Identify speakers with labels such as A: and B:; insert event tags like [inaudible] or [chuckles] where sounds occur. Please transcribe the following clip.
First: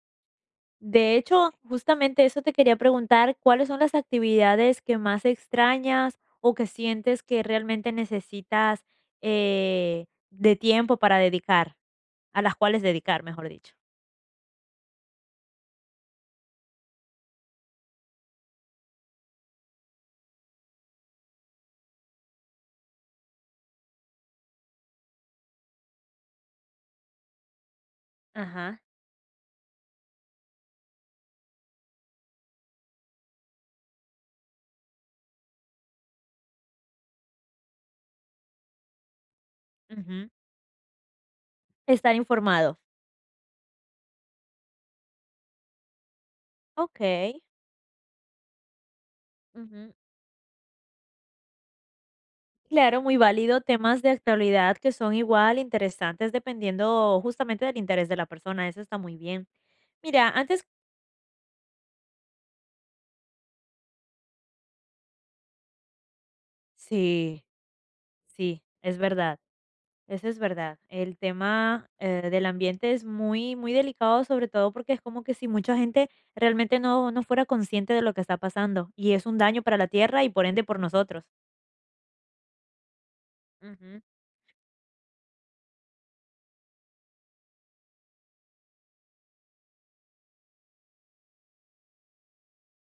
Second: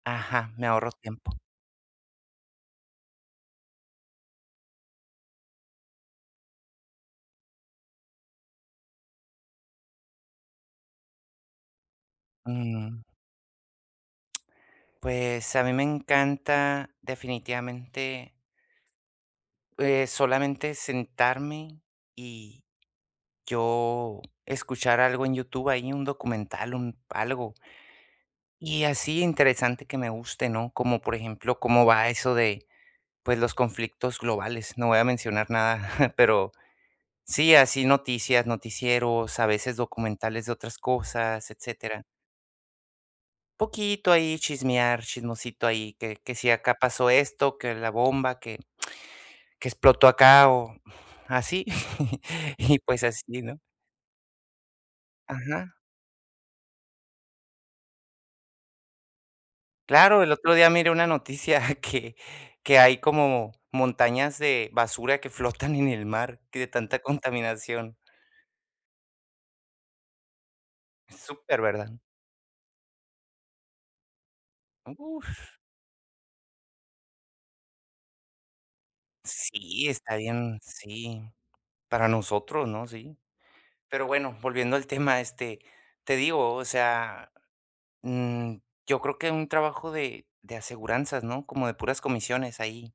A: Ajá, me ahorró
B: De
A: tiempo.
B: hecho, justamente eso te quería preguntar, ¿cuáles son las actividades que más extrañas, o que sientes que realmente necesitas, eh, de tiempo para dedicar? A las cuales
A: Mm.
B: dedicar, mejor dicho.
A: Pues a mí me encanta definitivamente eh, solamente sentarme y yo escuchar algo en YouTube, ahí un documental, un algo.
B: Ajá.
A: Y así interesante que me guste, ¿no? Como por ejemplo, cómo va eso de, pues, los conflictos globales, no voy a mencionar nada, [chuckles] pero sí, así noticias, noticieros, a veces
B: Ujú.
A: documentales de otras cosas, etcétera.
B: Estar informado.
A: Poquito ahí chismear, chismosito ahí, que que si acá pasó
B: Okey.
A: esto, que la bomba, que [smacks lips] que
B: Ujú.
A: explotó acá o así, [chuckles] y
B: Claro,
A: pues
B: muy
A: así, ¿no?
B: válido. Temas de actualidad que son igual,
A: Ajá.
B: interesantes, dependiendo, justamente, del interés de la persona, eso está muy bien.
A: Claro,
B: Mira,
A: el otro
B: antes
A: día miré una noticia que que hay como montañas de basura que flotan en el mar, que de tanta
B: Sí,
A: contaminación.
B: sí, es verdad, eso es verdad. El
A: Súper,
B: tema,
A: ¿verdad?
B: eh, del ambiente es muy muy delicado, sobre todo porque es como que si
A: Uf.
B: mucha gente realmente no no fuera consciente de lo que está pasando, y es un daño para la
A: Sí, está
B: tierra y por
A: bien
B: ende, por nosotros.
A: sí, para nosotros, ¿no? Sí.
B: Ujú.
A: Pero bueno, volviendo al tema, este, te digo, o sea, mm, yo creo que un trabajo de de aseguranzas, ¿no? Como de puras comisiones ahí.